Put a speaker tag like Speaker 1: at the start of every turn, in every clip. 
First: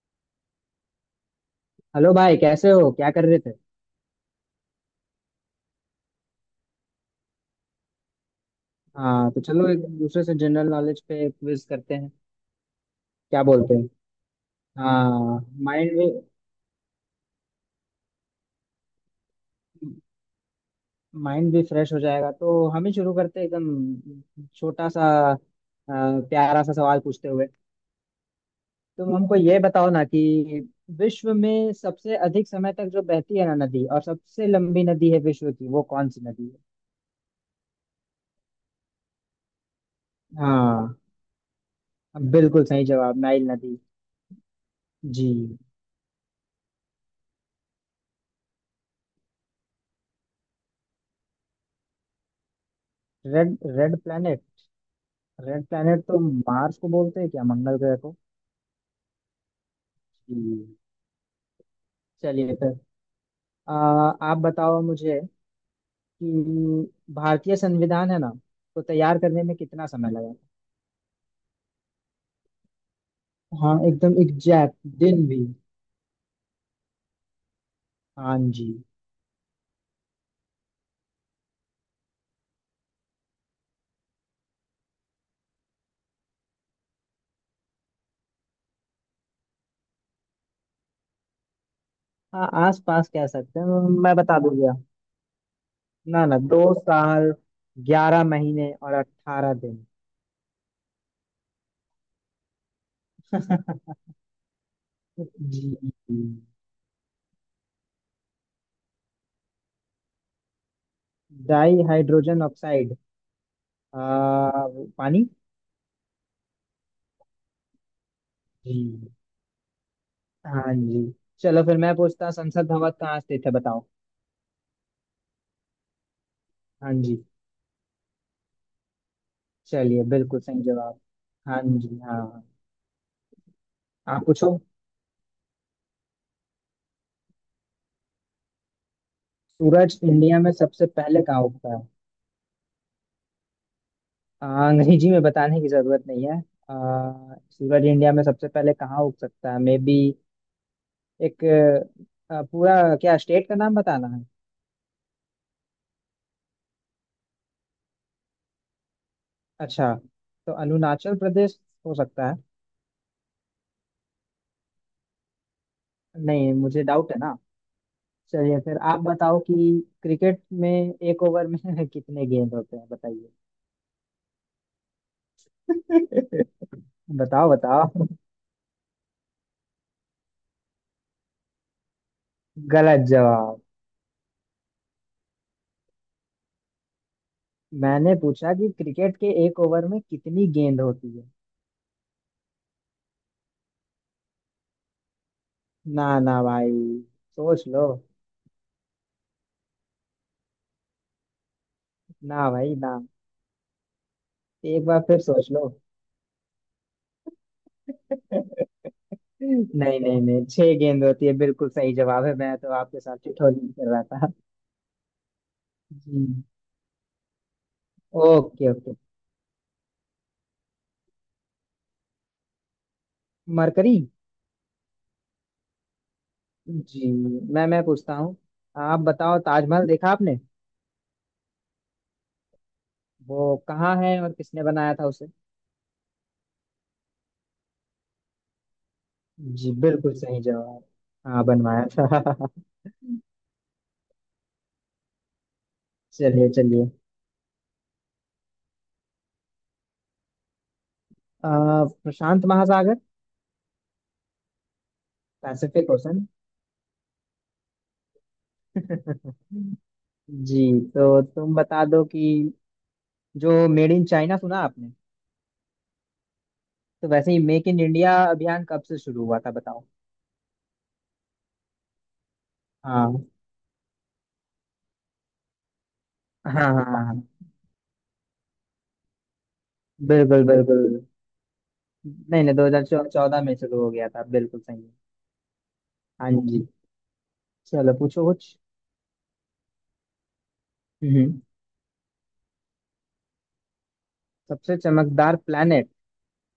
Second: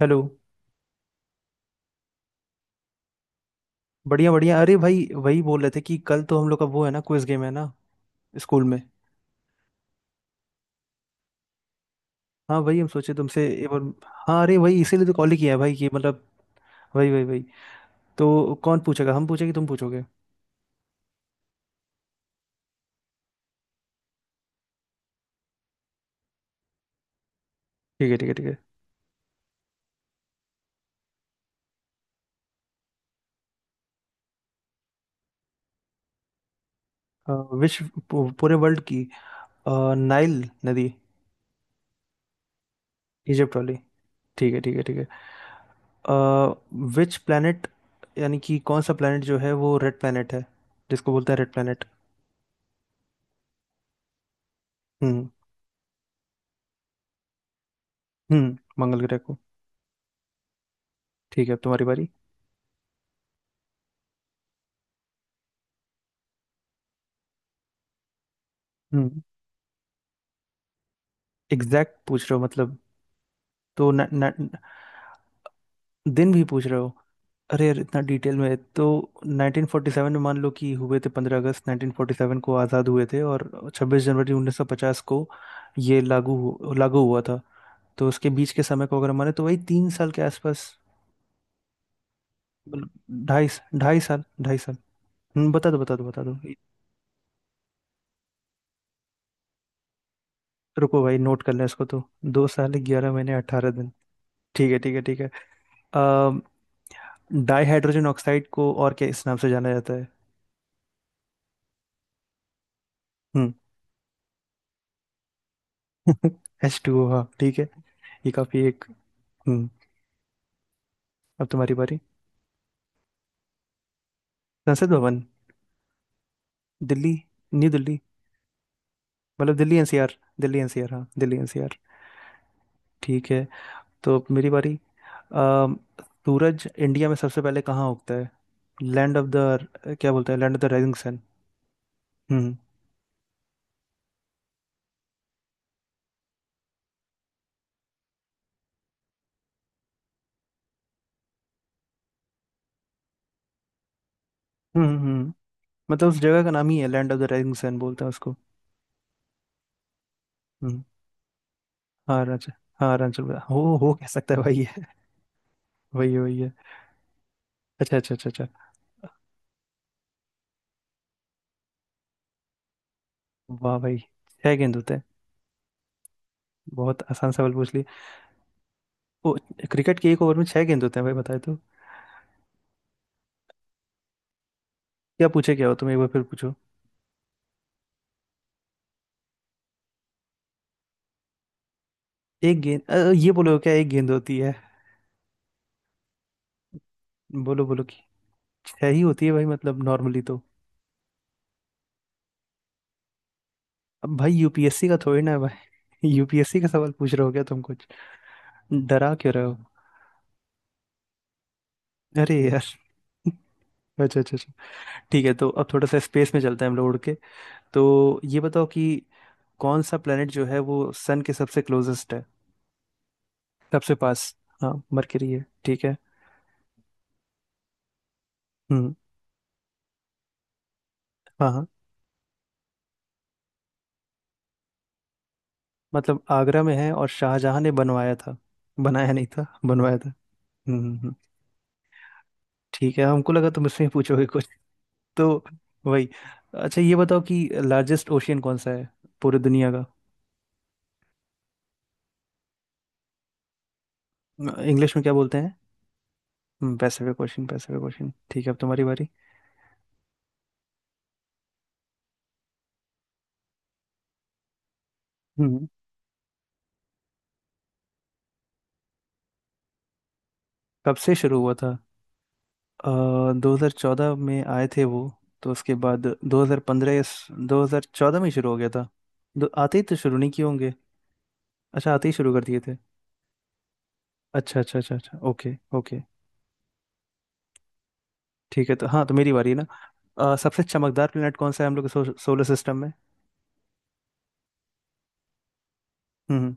Speaker 1: Hello.
Speaker 2: Hello भाई कैसे हो क्या कर रहे थे।
Speaker 1: बढ़िया बढ़िया, अरे भाई वही बोल रहे थे कि कल तो हम लोग का वो है ना, क्विज गेम है ना, स्कूल में।
Speaker 2: हाँ तो चलो एक दूसरे से जनरल नॉलेज पे क्विज करते हैं।
Speaker 1: हाँ वही हम सोचे
Speaker 2: क्या
Speaker 1: तुमसे एक
Speaker 2: बोलते
Speaker 1: बार।
Speaker 2: हैं।
Speaker 1: हाँ अरे वही इसीलिए तो कॉल ही
Speaker 2: हाँ।
Speaker 1: किया है भाई, कि
Speaker 2: माइंड भी।
Speaker 1: मतलब। वही वही वही। तो कौन पूछेगा, हम पूछेंगे तुम पूछोगे?
Speaker 2: माइंड भी फ्रेश हो जाएगा तो हम ही शुरू करते हैं एकदम छोटा सा अ, प्यारा सा सवाल पूछते हुए।
Speaker 1: ठीक है ठीक है ठीक है।
Speaker 2: तुम हमको ये बताओ ना कि विश्व में सबसे अधिक समय तक जो बहती है ना नदी और सबसे लंबी नदी है विश्व की वो कौन सी नदी है।
Speaker 1: अ, पूरे वर्ल्ड की। अ, नाइल नदी।
Speaker 2: हाँ बिल्कुल सही जवाब नाइल
Speaker 1: इजिप्ट वाली।
Speaker 2: नदी।
Speaker 1: ठीक है ठीक है ठीक है।
Speaker 2: जी।
Speaker 1: विच प्लैनेट, यानी कि कौन सा प्लैनेट जो है वो रेड प्लैनेट है, जिसको बोलते हैं red planet.
Speaker 2: Red red planet.
Speaker 1: हम्म
Speaker 2: रेड प्लैनेट तो मार्स को बोलते हैं क्या मंगल ग्रह को।
Speaker 1: हम्म। मंगल ग्रह को।
Speaker 2: हम्म,
Speaker 1: ठीक है, अब तुम्हारी बारी।
Speaker 2: चलिए फिर। आप बताओ मुझे कि भारतीय संविधान है ना तो तैयार
Speaker 1: हम्म।
Speaker 2: करने में कितना समय लगा।
Speaker 1: एग्जैक्ट पूछ रहे हो मतलब?
Speaker 2: था हाँ
Speaker 1: तो न,
Speaker 2: एकदम
Speaker 1: न,
Speaker 2: एग्जैक्ट दिन भी।
Speaker 1: दिन भी पूछ रहे हो? अरे यार इतना डिटेल
Speaker 2: हाँ
Speaker 1: में
Speaker 2: जी।
Speaker 1: तो। 1947 में मान लो कि हुए थे, 15 अगस्त 1947 को आज़ाद हुए थे, और 26 जनवरी 1950 को ये लागू हुआ था। तो उसके बीच के समय को अगर माने तो वही 3 साल के आसपास।
Speaker 2: हाँ आस पास
Speaker 1: मतलब
Speaker 2: कह
Speaker 1: ढाई,
Speaker 2: सकते हैं।
Speaker 1: ढाई
Speaker 2: मैं
Speaker 1: साल
Speaker 2: बता
Speaker 1: ढाई
Speaker 2: दूंगा।
Speaker 1: साल। बता दो बता दो बता
Speaker 2: ना
Speaker 1: दो।
Speaker 2: ना 2 साल 11 महीने और 18 दिन।
Speaker 1: रुको भाई नोट कर लें इसको तो। 2 साल 11 महीने 18 दिन। ठीक है ठीक है ठीक है।
Speaker 2: जी।
Speaker 1: अम, डाई हाइड्रोजन ऑक्साइड को और क्या इस नाम से जाना जाता है?
Speaker 2: Di hydrogen oxide.
Speaker 1: हम्म,
Speaker 2: आ, पानी।
Speaker 1: एच टू ओ, हाँ ठीक है। ये काफी एक।
Speaker 2: जी
Speaker 1: हम्म।
Speaker 2: हाँ जी।
Speaker 1: अब
Speaker 2: चलो
Speaker 1: तुम्हारी
Speaker 2: फिर मैं
Speaker 1: बारी।
Speaker 2: पूछता संसद भवन कहाँ स्थित है बताओ।
Speaker 1: संसद भवन।
Speaker 2: हाँ
Speaker 1: दिल्ली।
Speaker 2: जी।
Speaker 1: न्यू दिल्ली। मतलब दिल्ली
Speaker 2: चलिए
Speaker 1: एनसीआर।
Speaker 2: बिल्कुल
Speaker 1: दिल्ली
Speaker 2: सही
Speaker 1: एनसीआर,
Speaker 2: जवाब।
Speaker 1: हाँ दिल्ली
Speaker 2: हाँ
Speaker 1: एनसीआर।
Speaker 2: जी हाँ।
Speaker 1: ठीक है, तो
Speaker 2: आप
Speaker 1: अब मेरी
Speaker 2: पूछो।
Speaker 1: बारी। अम, सूरज इंडिया में सबसे पहले कहाँ उगता है? लैंड ऑफ द,
Speaker 2: सूरज
Speaker 1: क्या बोलते
Speaker 2: इंडिया
Speaker 1: हैं,
Speaker 2: में
Speaker 1: लैंड ऑफ द
Speaker 2: सबसे
Speaker 1: राइजिंग सन।
Speaker 2: पहले कहाँ उगता है।
Speaker 1: हम्म।
Speaker 2: अंग्रेजी में बताने की जरूरत नहीं है। सूरज इंडिया में सबसे पहले कहाँ उग सकता है मे बी एक पूरा क्या स्टेट का नाम बताना है।
Speaker 1: हम्म। मतलब उस जगह का नाम ही है land of the rising sun, बोलते हैं उसको।
Speaker 2: अच्छा तो
Speaker 1: हम्म।
Speaker 2: अरुणाचल प्रदेश हो
Speaker 1: हाँ
Speaker 2: सकता है।
Speaker 1: अरुणाचल। हाँ अरुणाचल प्रदेश। हो कह सकता है भाई है। वही है वही है।
Speaker 2: नहीं मुझे डाउट है ना।
Speaker 1: अच्छा अच्छा अच्छा
Speaker 2: चलिए
Speaker 1: अच्छा।
Speaker 2: फिर आप बताओ कि क्रिकेट में एक ओवर में कितने गेंद होते हैं बताइए।
Speaker 1: वाह भाई। छह गेंद होते हैं। बहुत आसान
Speaker 2: बताओ
Speaker 1: सवाल पूछ लिया।
Speaker 2: बताओ।
Speaker 1: वो, क्रिकेट के एक ओवर में छह गेंद होते हैं भाई, बताए तो।
Speaker 2: गलत जवाब।
Speaker 1: क्या पूछे, क्या हो तुम, एक बार फिर पूछो।
Speaker 2: मैंने पूछा कि क्रिकेट के एक ओवर में कितनी गेंद होती है।
Speaker 1: एक गेंद, ये बोलो क्या एक गेंद होती है?
Speaker 2: ना ना भाई
Speaker 1: बोलो
Speaker 2: सोच
Speaker 1: बोलो
Speaker 2: लो।
Speaker 1: कि छह ही होती है भाई, मतलब नॉर्मली तो।
Speaker 2: ना भाई ना।
Speaker 1: अब भाई
Speaker 2: एक
Speaker 1: यूपीएससी का
Speaker 2: बार फिर
Speaker 1: थोड़ी ना है
Speaker 2: सोच लो।
Speaker 1: भाई। यूपीएससी का सवाल पूछ रहे हो क्या तुम कुछ? डरा क्यों रहे हो?
Speaker 2: नहीं नहीं नहीं छह गेंद होती है बिल्कुल सही जवाब
Speaker 1: अरे
Speaker 2: है मैं
Speaker 1: यार।
Speaker 2: तो आपके साथ ठिठोली भी कर रहा
Speaker 1: अच्छा
Speaker 2: था।
Speaker 1: अच्छा अच्छा। ठीक है, तो अब थोड़ा सा स्पेस में
Speaker 2: जी।
Speaker 1: चलते हैं हम लोग उड़ के। तो ये बताओ
Speaker 2: ओके
Speaker 1: कि
Speaker 2: ओके।
Speaker 1: कौन सा प्लेनेट जो है वो सन के सबसे क्लोजेस्ट है, सबसे
Speaker 2: मरकरी।
Speaker 1: पास। हाँ मरकरी है, ठीक है।
Speaker 2: जी। मैं पूछता हूँ।
Speaker 1: हम्म।
Speaker 2: आप बताओ ताजमहल देखा आपने।
Speaker 1: हाँ हाँ।
Speaker 2: वो कहाँ है और किसने बनाया था।
Speaker 1: मतलब आगरा में है और शाहजहां ने बनवाया था। बनाया नहीं था,
Speaker 2: जी
Speaker 1: बनवाया था।
Speaker 2: बिल्कुल सही
Speaker 1: हम्म
Speaker 2: जवाब।
Speaker 1: हम्म, हम्म।
Speaker 2: हाँ बनवाया था।
Speaker 1: ठीक है, हमको लगा तुम इसमें पूछोगे कुछ तो। वही।
Speaker 2: चलिए
Speaker 1: अच्छा
Speaker 2: चलिए।
Speaker 1: ये बताओ कि लार्जेस्ट ओशियन कौन सा है, पूरी दुनिया का?
Speaker 2: प्रशांत महासागर।
Speaker 1: इंग्लिश में क्या बोलते हैं?
Speaker 2: Pacific ocean.
Speaker 1: Pacific ocean, Pacific ocean, ठीक है, अब तुम्हारी बारी।
Speaker 2: जी तो तुम बता दो कि जो मेड इन चाइना सुना आपने
Speaker 1: हम्म हम्म।
Speaker 2: तो वैसे ही मेक इन इंडिया अभियान कब से शुरू हुआ था बताओ।
Speaker 1: कब से शुरू हुआ था?
Speaker 2: हाँ
Speaker 1: 2014 में आए थे वो, तो उसके बाद दो हजार
Speaker 2: हाँ हाँ
Speaker 1: पंद्रह या
Speaker 2: हाँ,
Speaker 1: 2014 में शुरू हो गया था। दो आते ही तो शुरू नहीं किए
Speaker 2: बिल्कुल
Speaker 1: होंगे।
Speaker 2: बिल्कुल।
Speaker 1: अच्छा आते ही शुरू
Speaker 2: नहीं
Speaker 1: कर
Speaker 2: नहीं
Speaker 1: दिए
Speaker 2: दो
Speaker 1: थे।
Speaker 2: हजार चौदह में शुरू हो गया था
Speaker 1: अच्छा
Speaker 2: बिल्कुल
Speaker 1: अच्छा
Speaker 2: सही है।
Speaker 1: अच्छा अच्छा, ओके ओके।
Speaker 2: हाँ जी। चलो पूछो कुछ।
Speaker 1: ठीक है तो, हाँ तो मेरी बारी है ना। सबसे चमकदार प्लेनेट
Speaker 2: हम्म।
Speaker 1: कौन सा है हम लोग के सोलर सिस्टम में?
Speaker 2: सबसे चमकदार प्लेनेट।
Speaker 1: हम्म।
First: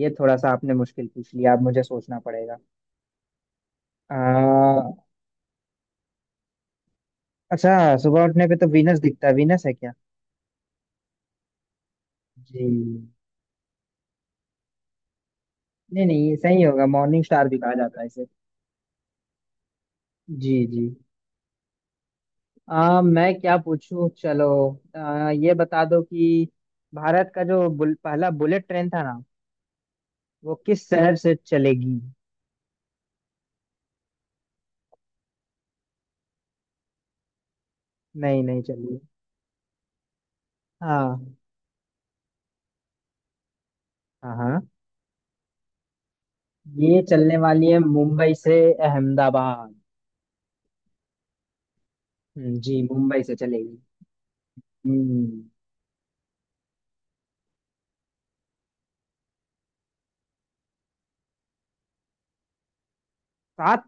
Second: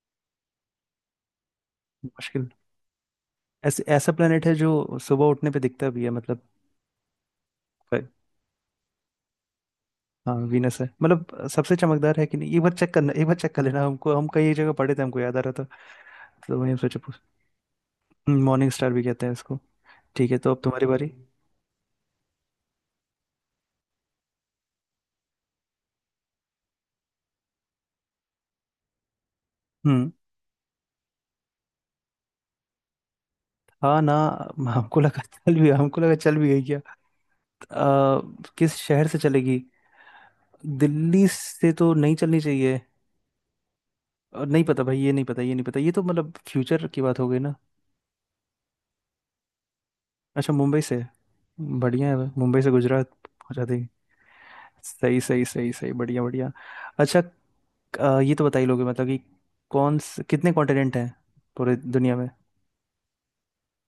Speaker 2: ये थोड़ा सा आपने मुश्किल पूछ लिया अब मुझे सोचना
Speaker 1: मुश्किल।
Speaker 2: पड़ेगा।
Speaker 1: ऐसे, ऐसा प्लेनेट है
Speaker 2: आ,
Speaker 1: जो सुबह उठने पे दिखता भी है मतलब।
Speaker 2: अच्छा
Speaker 1: अ,
Speaker 2: सुबह उठने पे तो वीनस दिखता है वीनस है क्या।
Speaker 1: हाँ वीनस है, मतलब सबसे चमकदार है कि नहीं एक बार चेक
Speaker 2: जी।
Speaker 1: करना, एक बार चेक कर लेना, हमको हम कई जगह पढ़े थे, हमको याद आ रहा था।
Speaker 2: नहीं नहीं ये
Speaker 1: तो
Speaker 2: सही
Speaker 1: वही हम
Speaker 2: होगा
Speaker 1: सोचे पूछ।
Speaker 2: मॉर्निंग स्टार भी कहा जाता है इसे।
Speaker 1: मॉर्निंग स्टार भी कहते हैं इसको। ठीक है तो
Speaker 2: जी
Speaker 1: अब
Speaker 2: जी।
Speaker 1: तुम्हारी बारी।
Speaker 2: मैं क्या पूछूं चलो। ये बता दो कि भारत का जो पहला बुलेट ट्रेन था ना
Speaker 1: हम्म।
Speaker 2: वो किस शहर से चलेगी।
Speaker 1: हाँ ना। हमको लगा चल भी, हमको लगा चल भी गई क्या? अ,
Speaker 2: नहीं नहीं
Speaker 1: किस
Speaker 2: चलिए।
Speaker 1: शहर से चलेगी? दिल्ली
Speaker 2: हाँ
Speaker 1: से तो नहीं चलनी चाहिए।
Speaker 2: हाँ
Speaker 1: और नहीं
Speaker 2: हाँ
Speaker 1: पता भाई, ये नहीं पता ये नहीं पता, ये तो मतलब फ्यूचर
Speaker 2: ये
Speaker 1: की बात हो
Speaker 2: चलने
Speaker 1: गई ना।
Speaker 2: वाली है मुंबई से अहमदाबाद।
Speaker 1: अच्छा मुंबई से। बढ़िया है भाई, मुंबई से
Speaker 2: जी
Speaker 1: गुजरात
Speaker 2: मुंबई से
Speaker 1: पहुंचा
Speaker 2: चलेगी।
Speaker 1: देगी। सही
Speaker 2: हम्म।
Speaker 1: सही सही सही, बढ़िया बढ़िया। अच्छा ये तो बता ही लोगे मतलब कि कौन से, कितने कॉन्टिनेंट हैं पूरे दुनिया में?
Speaker 2: सात।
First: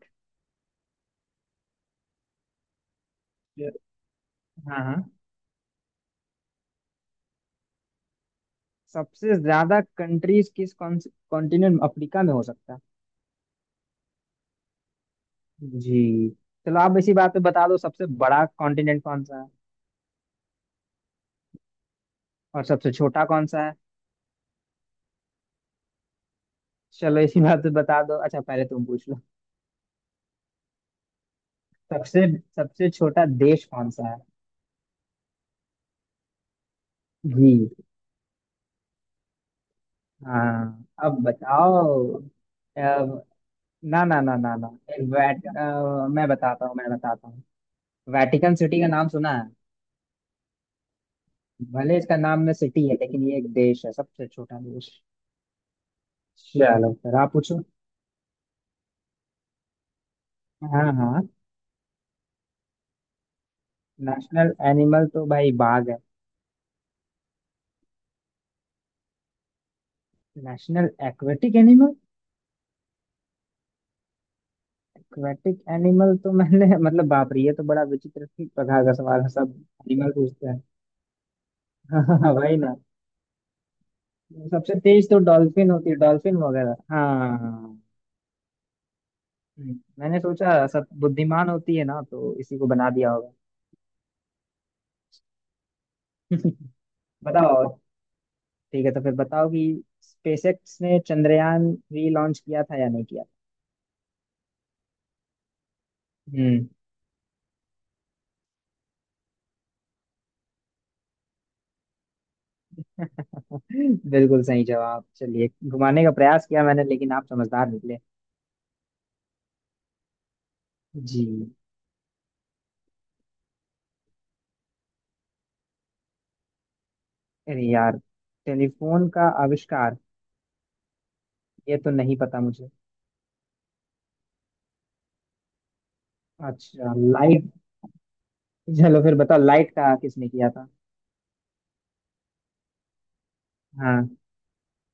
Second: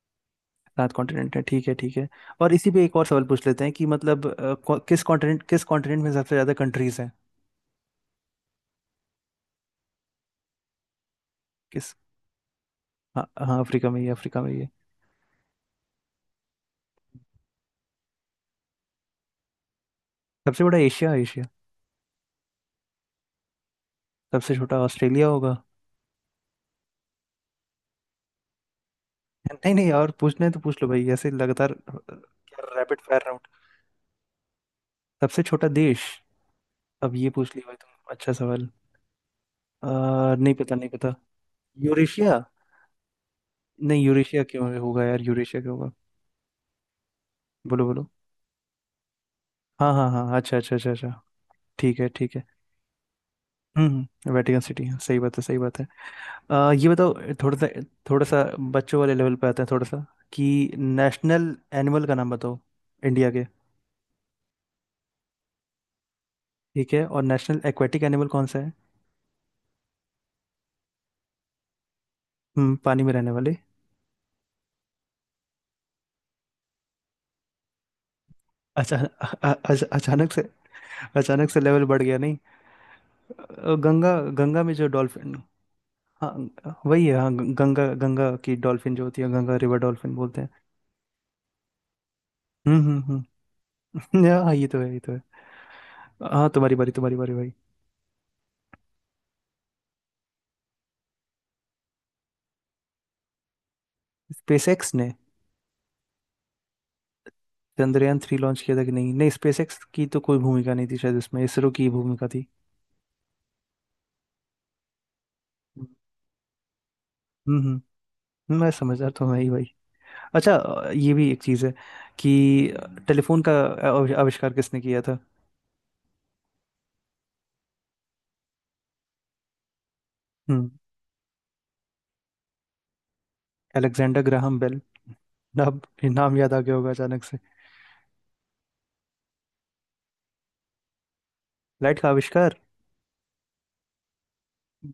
Speaker 1: 7 कॉन्टिनेंट हैं, ठीक है ठीक है। और इसी पे एक और सवाल पूछ लेते हैं
Speaker 2: च-
Speaker 1: कि मतलब
Speaker 2: हाँ हाँ
Speaker 1: किस कॉन्टिनेंट, किस कॉन्टिनेंट में सबसे ज़्यादा कंट्रीज हैं?
Speaker 2: सबसे ज्यादा कंट्रीज किस कॉन्टिनेंट
Speaker 1: किस।
Speaker 2: अफ्रीका में हो सकता है।
Speaker 1: हाँ हाँ अफ्रीका में ही है, अफ्रीका में ही है।
Speaker 2: जी। चलो आप इसी बात पे बता दो सबसे बड़ा कॉन्टिनेंट कौन सा है
Speaker 1: सबसे बड़ा एशिया, एशिया।
Speaker 2: और सबसे छोटा कौन सा है।
Speaker 1: सबसे छोटा ऑस्ट्रेलिया होगा।
Speaker 2: चलो इसी बात पे बता दो अच्छा पहले तुम पूछ लो।
Speaker 1: नहीं नहीं, और पूछना है तो पूछ लो भाई, ऐसे लगातार
Speaker 2: सबसे सबसे
Speaker 1: रैपिड फायर।
Speaker 2: छोटा देश कौन सा है।
Speaker 1: सबसे छोटा देश। अब ये पूछ लिया
Speaker 2: जी।
Speaker 1: भाई तुम, अच्छा सवाल। नहीं पता
Speaker 2: हाँ
Speaker 1: नहीं पता।
Speaker 2: अब बताओ।
Speaker 1: यूरेशिया।
Speaker 2: अब- ना
Speaker 1: नहीं,
Speaker 2: ना ना
Speaker 1: यूरेशिया
Speaker 2: ना ना।
Speaker 1: क्यों होगा यार, यूरेशिया क्यों होगा?
Speaker 2: मैं बताता हूँ मैं बताता हूँ।
Speaker 1: बोलो बोलो।
Speaker 2: वेटिकन सिटी का नाम सुना है।
Speaker 1: हाँ हाँ हाँ, अच्छा अच्छा अच्छा अच्छा।
Speaker 2: भले
Speaker 1: ठीक है
Speaker 2: इसका
Speaker 1: ठीक
Speaker 2: नाम
Speaker 1: है।
Speaker 2: में सिटी है लेकिन ये एक देश है सबसे छोटा
Speaker 1: वेटिकन सिटी
Speaker 2: देश।
Speaker 1: है, सही बात है सही बात है। ये
Speaker 2: चलो
Speaker 1: बताओ।
Speaker 2: फिर आप
Speaker 1: थोड़ा
Speaker 2: पूछो।
Speaker 1: सा, थोड़ा सा बच्चों वाले लेवल पे आते हैं थोड़ा सा, कि
Speaker 2: हाँ हाँ।
Speaker 1: नेशनल एनिमल का नाम बताओ, इंडिया के।
Speaker 2: नेशनल एनिमल तो भाई बाघ है।
Speaker 1: ठीक है, और नेशनल एक्वेटिक एनिमल कौन सा है?
Speaker 2: National aquatic animal.
Speaker 1: हम्म, पानी में रहने वाले।
Speaker 2: एक्वेटिक एनिमल तो मैंने मतलब बाप रे ये तो बड़ा विचित्र सी प्रकार का
Speaker 1: अच्छा
Speaker 2: सवाल है सब एनिमल
Speaker 1: अचानक से,
Speaker 2: पूछते हैं।
Speaker 1: अचानक से लेवल बढ़ गया
Speaker 2: हाँ
Speaker 1: नहीं?
Speaker 2: भाई ना।
Speaker 1: अ, गंगा गंगा में
Speaker 2: सबसे
Speaker 1: जो
Speaker 2: तेज तो
Speaker 1: डॉल्फिन।
Speaker 2: डॉल्फिन होती है डॉल्फिन वगैरह
Speaker 1: हाँ वही
Speaker 2: हाँ
Speaker 1: है, हाँ
Speaker 2: हाँ,
Speaker 1: ग-
Speaker 2: हाँ।
Speaker 1: गंगा गंगा की डॉल्फिन जो होती है, गंगा रिवर डॉल्फिन
Speaker 2: मैंने
Speaker 1: बोलते हैं।
Speaker 2: सोचा सब बुद्धिमान होती है ना तो इसी को
Speaker 1: हम्म
Speaker 2: बना दिया
Speaker 1: हम्म
Speaker 2: होगा।
Speaker 1: हम्म। हाँ ये तो है ये तो है। हाँ तुम्हारी बारी, तुम्हारी बारी भाई।
Speaker 2: बताओ। ठीक है तो फिर बताओ कि स्पेसएक्स ने चंद्रयान थ्री लॉन्च किया था या नहीं
Speaker 1: स्पेसएक्स ने
Speaker 2: किया।
Speaker 1: चंद्रयान थ्री लॉन्च किया था कि नहीं? नहीं, स्पेसएक्स की तो कोई भूमिका नहीं थी शायद इसमें, इसरो की ही भूमिका थी।
Speaker 2: बिल्कुल सही जवाब चलिए
Speaker 1: हम्म।
Speaker 2: घुमाने का प्रयास किया मैंने लेकिन आप
Speaker 1: हम्म।
Speaker 2: समझदार निकले।
Speaker 1: मैं समझदार तो मैं ही भाई। अच्छा ये
Speaker 2: जी।
Speaker 1: भी एक चीज़ है कि टेलीफोन का आविष्कार किसने किया था?
Speaker 2: अरे यार टेलीफोन का आविष्कार।
Speaker 1: हम्म।
Speaker 2: ये तो नहीं पता मुझे।
Speaker 1: Alexander Graham Bell. नाम, नाम याद आ गया होगा
Speaker 2: अच्छा
Speaker 1: अचानक से।
Speaker 2: लाइट। चलो फिर बताओ लाइट का किसने किया था।
Speaker 1: लाइट का आविष्कार?
Speaker 2: हाँ।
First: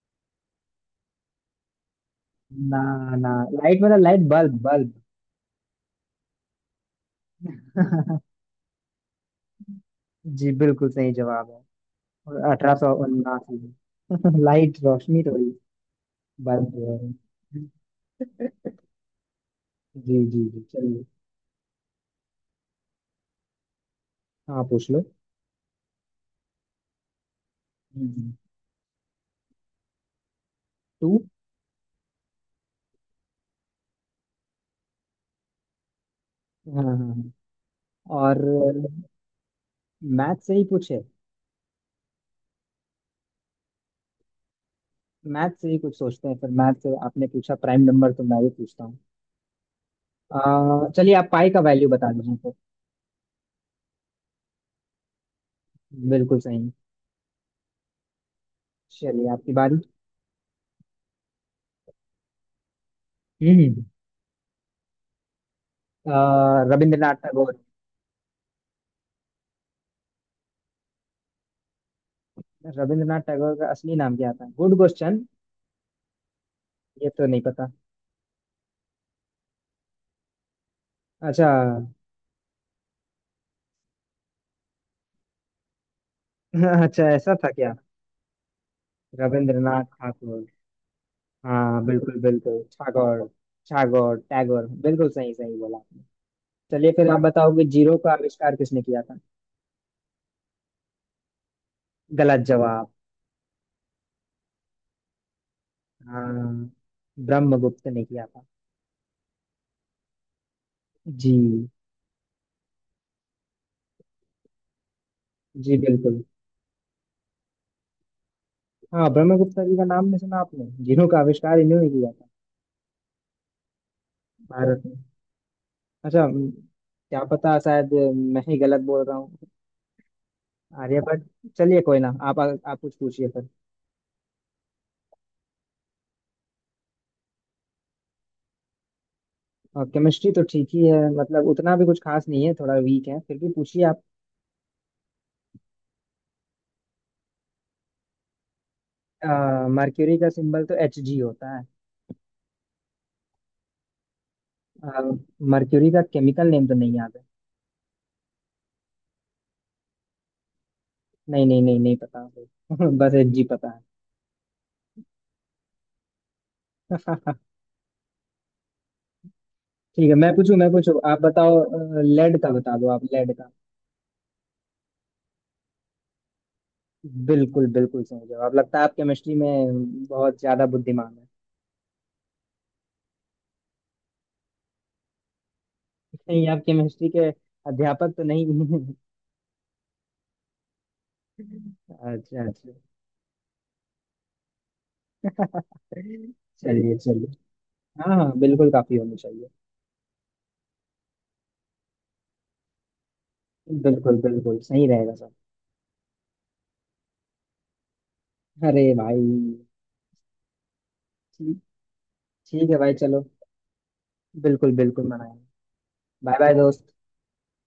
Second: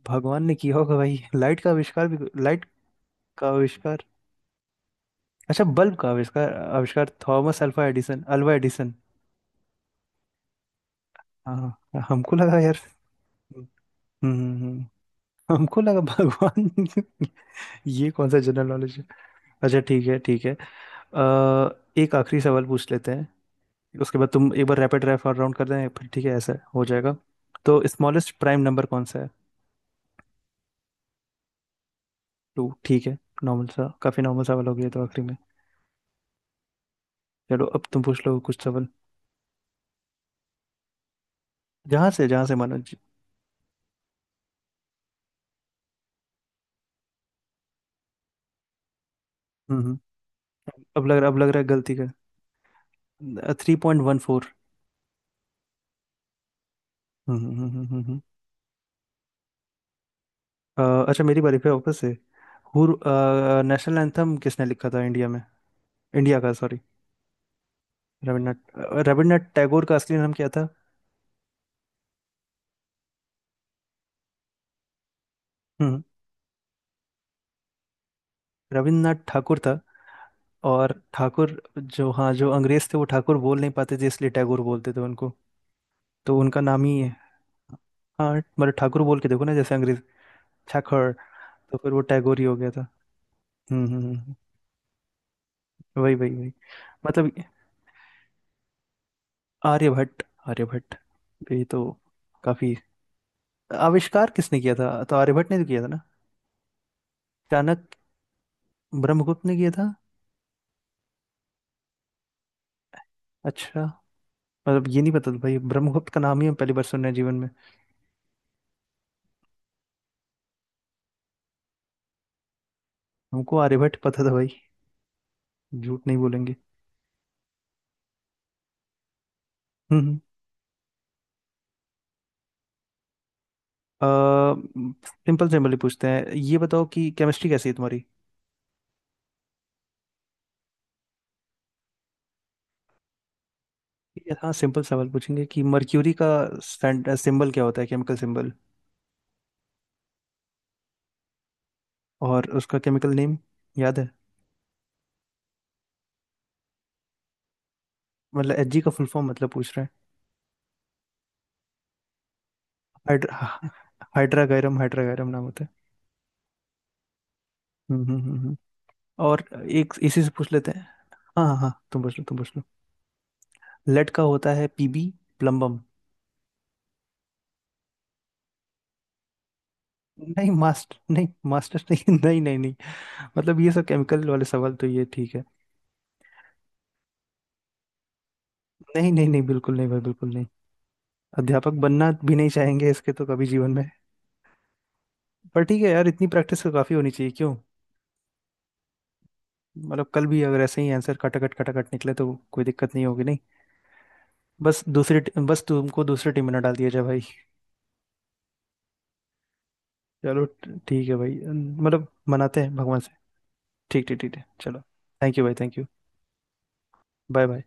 Speaker 1: भगवान ने किया होगा भाई लाइट का आविष्कार भी। लाइट
Speaker 2: ना ना
Speaker 1: का
Speaker 2: लाइट मतलब
Speaker 1: आविष्कार।
Speaker 2: Light bulb bulb.
Speaker 1: अच्छा बल्ब का आविष्कार? आविष्कार Thomas alpha Edison, Alva Edison.
Speaker 2: जी बिल्कुल सही जवाब
Speaker 1: हाँ हमको
Speaker 2: है
Speaker 1: लगा
Speaker 2: अठारह
Speaker 1: यार।
Speaker 2: सौ उन्नासी
Speaker 1: हम्म
Speaker 2: में। लाइट
Speaker 1: हम्म।
Speaker 2: रोशनी थोड़ी
Speaker 1: हमको लगा
Speaker 2: बल्ब
Speaker 1: भगवान।
Speaker 2: जो है।
Speaker 1: ये कौन सा जनरल नॉलेज है? अच्छा ठीक है
Speaker 2: जी
Speaker 1: ठीक
Speaker 2: जी
Speaker 1: है।
Speaker 2: जी चलिए।
Speaker 1: एक आखिरी सवाल पूछ लेते हैं, उसके बाद तुम
Speaker 2: हाँ
Speaker 1: एक बार
Speaker 2: पूछ लो।
Speaker 1: रैपिड फायर राउंड कर दें फिर, ठीक है ऐसा हो जाएगा। तो
Speaker 2: हम्म,
Speaker 1: स्मॉलेस्ट प्राइम नंबर कौन सा है?
Speaker 2: टू।
Speaker 1: टू, ठीक है। नॉर्मल सा, काफी नॉर्मल सवाल हो गया तो आखिरी में।
Speaker 2: हाँ हाँ हाँ।
Speaker 1: चलो अब तुम पूछ
Speaker 2: और
Speaker 1: लो कुछ सवाल।
Speaker 2: मैथ से ही कुछ है।
Speaker 1: जहाँ से मानो।
Speaker 2: मैथ से ही कुछ सोचते हैं फिर मैथ से आपने पूछा प्राइम नंबर तो मैं भी पूछता हूँ।
Speaker 1: हम्म। अब
Speaker 2: चलिए
Speaker 1: लग
Speaker 2: आप
Speaker 1: रहा, अब लग
Speaker 2: पाई
Speaker 1: रहा
Speaker 2: का
Speaker 1: है
Speaker 2: वैल्यू
Speaker 1: गलती का।
Speaker 2: बता दीजिए तो।
Speaker 1: Three point one four.
Speaker 2: बिल्कुल सही।
Speaker 1: हम्म हम्म, हम्म, हम्म, हम्म।
Speaker 2: चलिए आपकी बारी।
Speaker 1: अच्छा मेरी बारी फिर वापस से। हुर।
Speaker 2: हम्म।
Speaker 1: नेशनल एंथम किसने लिखा था इंडिया में? इंडिया का, सॉरी,
Speaker 2: रविंद्रनाथ टैगोर।
Speaker 1: रविन्द्रनाथ टैगोर का असली नाम क्या था?
Speaker 2: रविंद्रनाथ टैगोर का असली नाम क्या था गुड क्वेश्चन।
Speaker 1: हम्म।
Speaker 2: ये तो नहीं पता।
Speaker 1: रविन्द्रनाथ ठाकुर था। और
Speaker 2: अच्छा।
Speaker 1: ठाकुर, जो, हाँ जो अंग्रेज थे वो ठाकुर बोल नहीं पाते थे इसलिए टैगोर बोलते थे उनको, तो उनका नाम ही
Speaker 2: अच्छा
Speaker 1: है।
Speaker 2: ऐसा था क्या।
Speaker 1: हाँ मतलब ठाकुर बोल के देखो ना जैसे
Speaker 2: रविंद्रनाथ
Speaker 1: अंग्रेज।
Speaker 2: ठाकुर।
Speaker 1: ठाकुर। तो
Speaker 2: हाँ
Speaker 1: फिर वो
Speaker 2: बिल्कुल
Speaker 1: टैगोर ही हो
Speaker 2: बिल्कुल
Speaker 1: गया था।
Speaker 2: ठाकुर।
Speaker 1: हम्म हम्म, हम्म,
Speaker 2: ठाकुर
Speaker 1: हम्म।
Speaker 2: टैगोर बिल्कुल सही सही बोला आपने।
Speaker 1: वही वही वही।
Speaker 2: चलिए फिर आप
Speaker 1: मतलब
Speaker 2: बताओगे जीरो का आविष्कार किसने किया था।
Speaker 1: आर्यभट्ट, आर्यभट्ट, ये तो
Speaker 2: गलत
Speaker 1: काफी।
Speaker 2: जवाब।
Speaker 1: आविष्कार किसने किया था तो आर्यभट्ट ने तो किया था ना?
Speaker 2: हाँ ब्रह्मगुप्त
Speaker 1: चाणक्य।
Speaker 2: ने किया था।
Speaker 1: ब्रह्मगुप्त ने किया था?
Speaker 2: जी।
Speaker 1: अच्छा, मतलब ये नहीं पता था भाई,
Speaker 2: जी
Speaker 1: ब्रह्मगुप्त का
Speaker 2: बिल्कुल।
Speaker 1: नाम ही हम पहली बार सुन रहे हैं जीवन में।
Speaker 2: हाँ ब्रह्मगुप्त जी का नाम नहीं सुना आपने जिन्हों का आविष्कार इन्होंने किया था
Speaker 1: हमको आर्यभट्ट पता था भाई,
Speaker 2: भारत में।
Speaker 1: झूठ नहीं
Speaker 2: अच्छा
Speaker 1: बोलेंगे।
Speaker 2: क्या पता शायद मैं ही गलत बोल रहा हूँ।
Speaker 1: हम्म।
Speaker 2: आर्यभट्ट चलिए कोई ना आप कुछ पूछिए फिर।
Speaker 1: सिंपल, सिंपल ही पूछते हैं, ये बताओ कि केमिस्ट्री कैसी है तुम्हारी?
Speaker 2: और केमिस्ट्री तो ठीक ही है मतलब उतना भी कुछ खास नहीं है थोड़ा वीक है फिर भी पूछिए आप।
Speaker 1: हाँ सिंपल सवाल पूछेंगे कि मर्क्यूरी का सिंबल क्या होता है, केमिकल सिंबल?
Speaker 2: मर्क्यूरी का सिंबल तो Hg होता है।
Speaker 1: और उसका केमिकल नेम याद है?
Speaker 2: मर्क्यूरी का केमिकल नेम तो नहीं याद है।
Speaker 1: मतलब एच जी का फुल फॉर्म मतलब पूछ रहे हैं।
Speaker 2: नहीं नहीं नहीं नहीं पता मुझे। बस Hg
Speaker 1: हाइड्रा,
Speaker 2: पता है।
Speaker 1: हाइड्रागैरम, हाइड्रागैरम नाम होता है। हम्म हम्म हम्म हम्म। और एक
Speaker 2: ठीक है
Speaker 1: इसी से पूछ लेते
Speaker 2: मैं
Speaker 1: हैं।
Speaker 2: पूछूं आप
Speaker 1: हाँ हाँ
Speaker 2: बताओ।
Speaker 1: हाँ तुम पूछ लो, तुम
Speaker 2: लेड का
Speaker 1: पूछ लो।
Speaker 2: बता दो आप लेड का।
Speaker 1: लेड का होता है पीबी, प्लम्बम।
Speaker 2: बिल्कुल बिल्कुल सही जवाब लगता है आप केमिस्ट्री में बहुत
Speaker 1: नहीं
Speaker 2: ज्यादा
Speaker 1: मास्टर
Speaker 2: बुद्धिमान है।
Speaker 1: नहीं, मास्टर नहीं, नहीं नहीं नहीं। मतलब ये सब केमिकल वाले सवाल तो ये ठीक है।
Speaker 2: नहीं आप केमिस्ट्री के अध्यापक तो नहीं हैं।
Speaker 1: नहीं नहीं नहीं, बिल्कुल नहीं भाई, बिल्कुल नहीं। अध्यापक बनना भी
Speaker 2: अच्छा
Speaker 1: नहीं
Speaker 2: अच्छा।
Speaker 1: चाहेंगे इसके तो कभी जीवन में। पर ठीक है यार, इतनी प्रैक्टिस तो काफी
Speaker 2: चलिए
Speaker 1: होनी चाहिए
Speaker 2: चलिए।
Speaker 1: क्यों।
Speaker 2: हाँ हाँ बिल्कुल काफी होनी चाहिए।
Speaker 1: मतलब कल भी अगर ऐसे ही आंसर खटाखट खटाखट निकले तो कोई दिक्कत नहीं होगी नहीं।
Speaker 2: बिल्कुल बिल्कुल
Speaker 1: बस
Speaker 2: सही रहेगा सर।
Speaker 1: बस तुमको दूसरी टीम में ना डाल दिया जाए भाई।
Speaker 2: अरे भाई।
Speaker 1: चलो ठीक है भाई।
Speaker 2: ठीक
Speaker 1: मतलब मनाते
Speaker 2: ठीक
Speaker 1: हैं
Speaker 2: है भाई
Speaker 1: भगवान से।
Speaker 2: चलो।
Speaker 1: ठीक ठीक ठीक है,
Speaker 2: बिल्कुल
Speaker 1: चलो।
Speaker 2: बिल्कुल
Speaker 1: थैंक यू
Speaker 2: मनाएंगे।
Speaker 1: भाई, थैंक यू।
Speaker 2: बाय बाय दोस्त।
Speaker 1: Bye bye.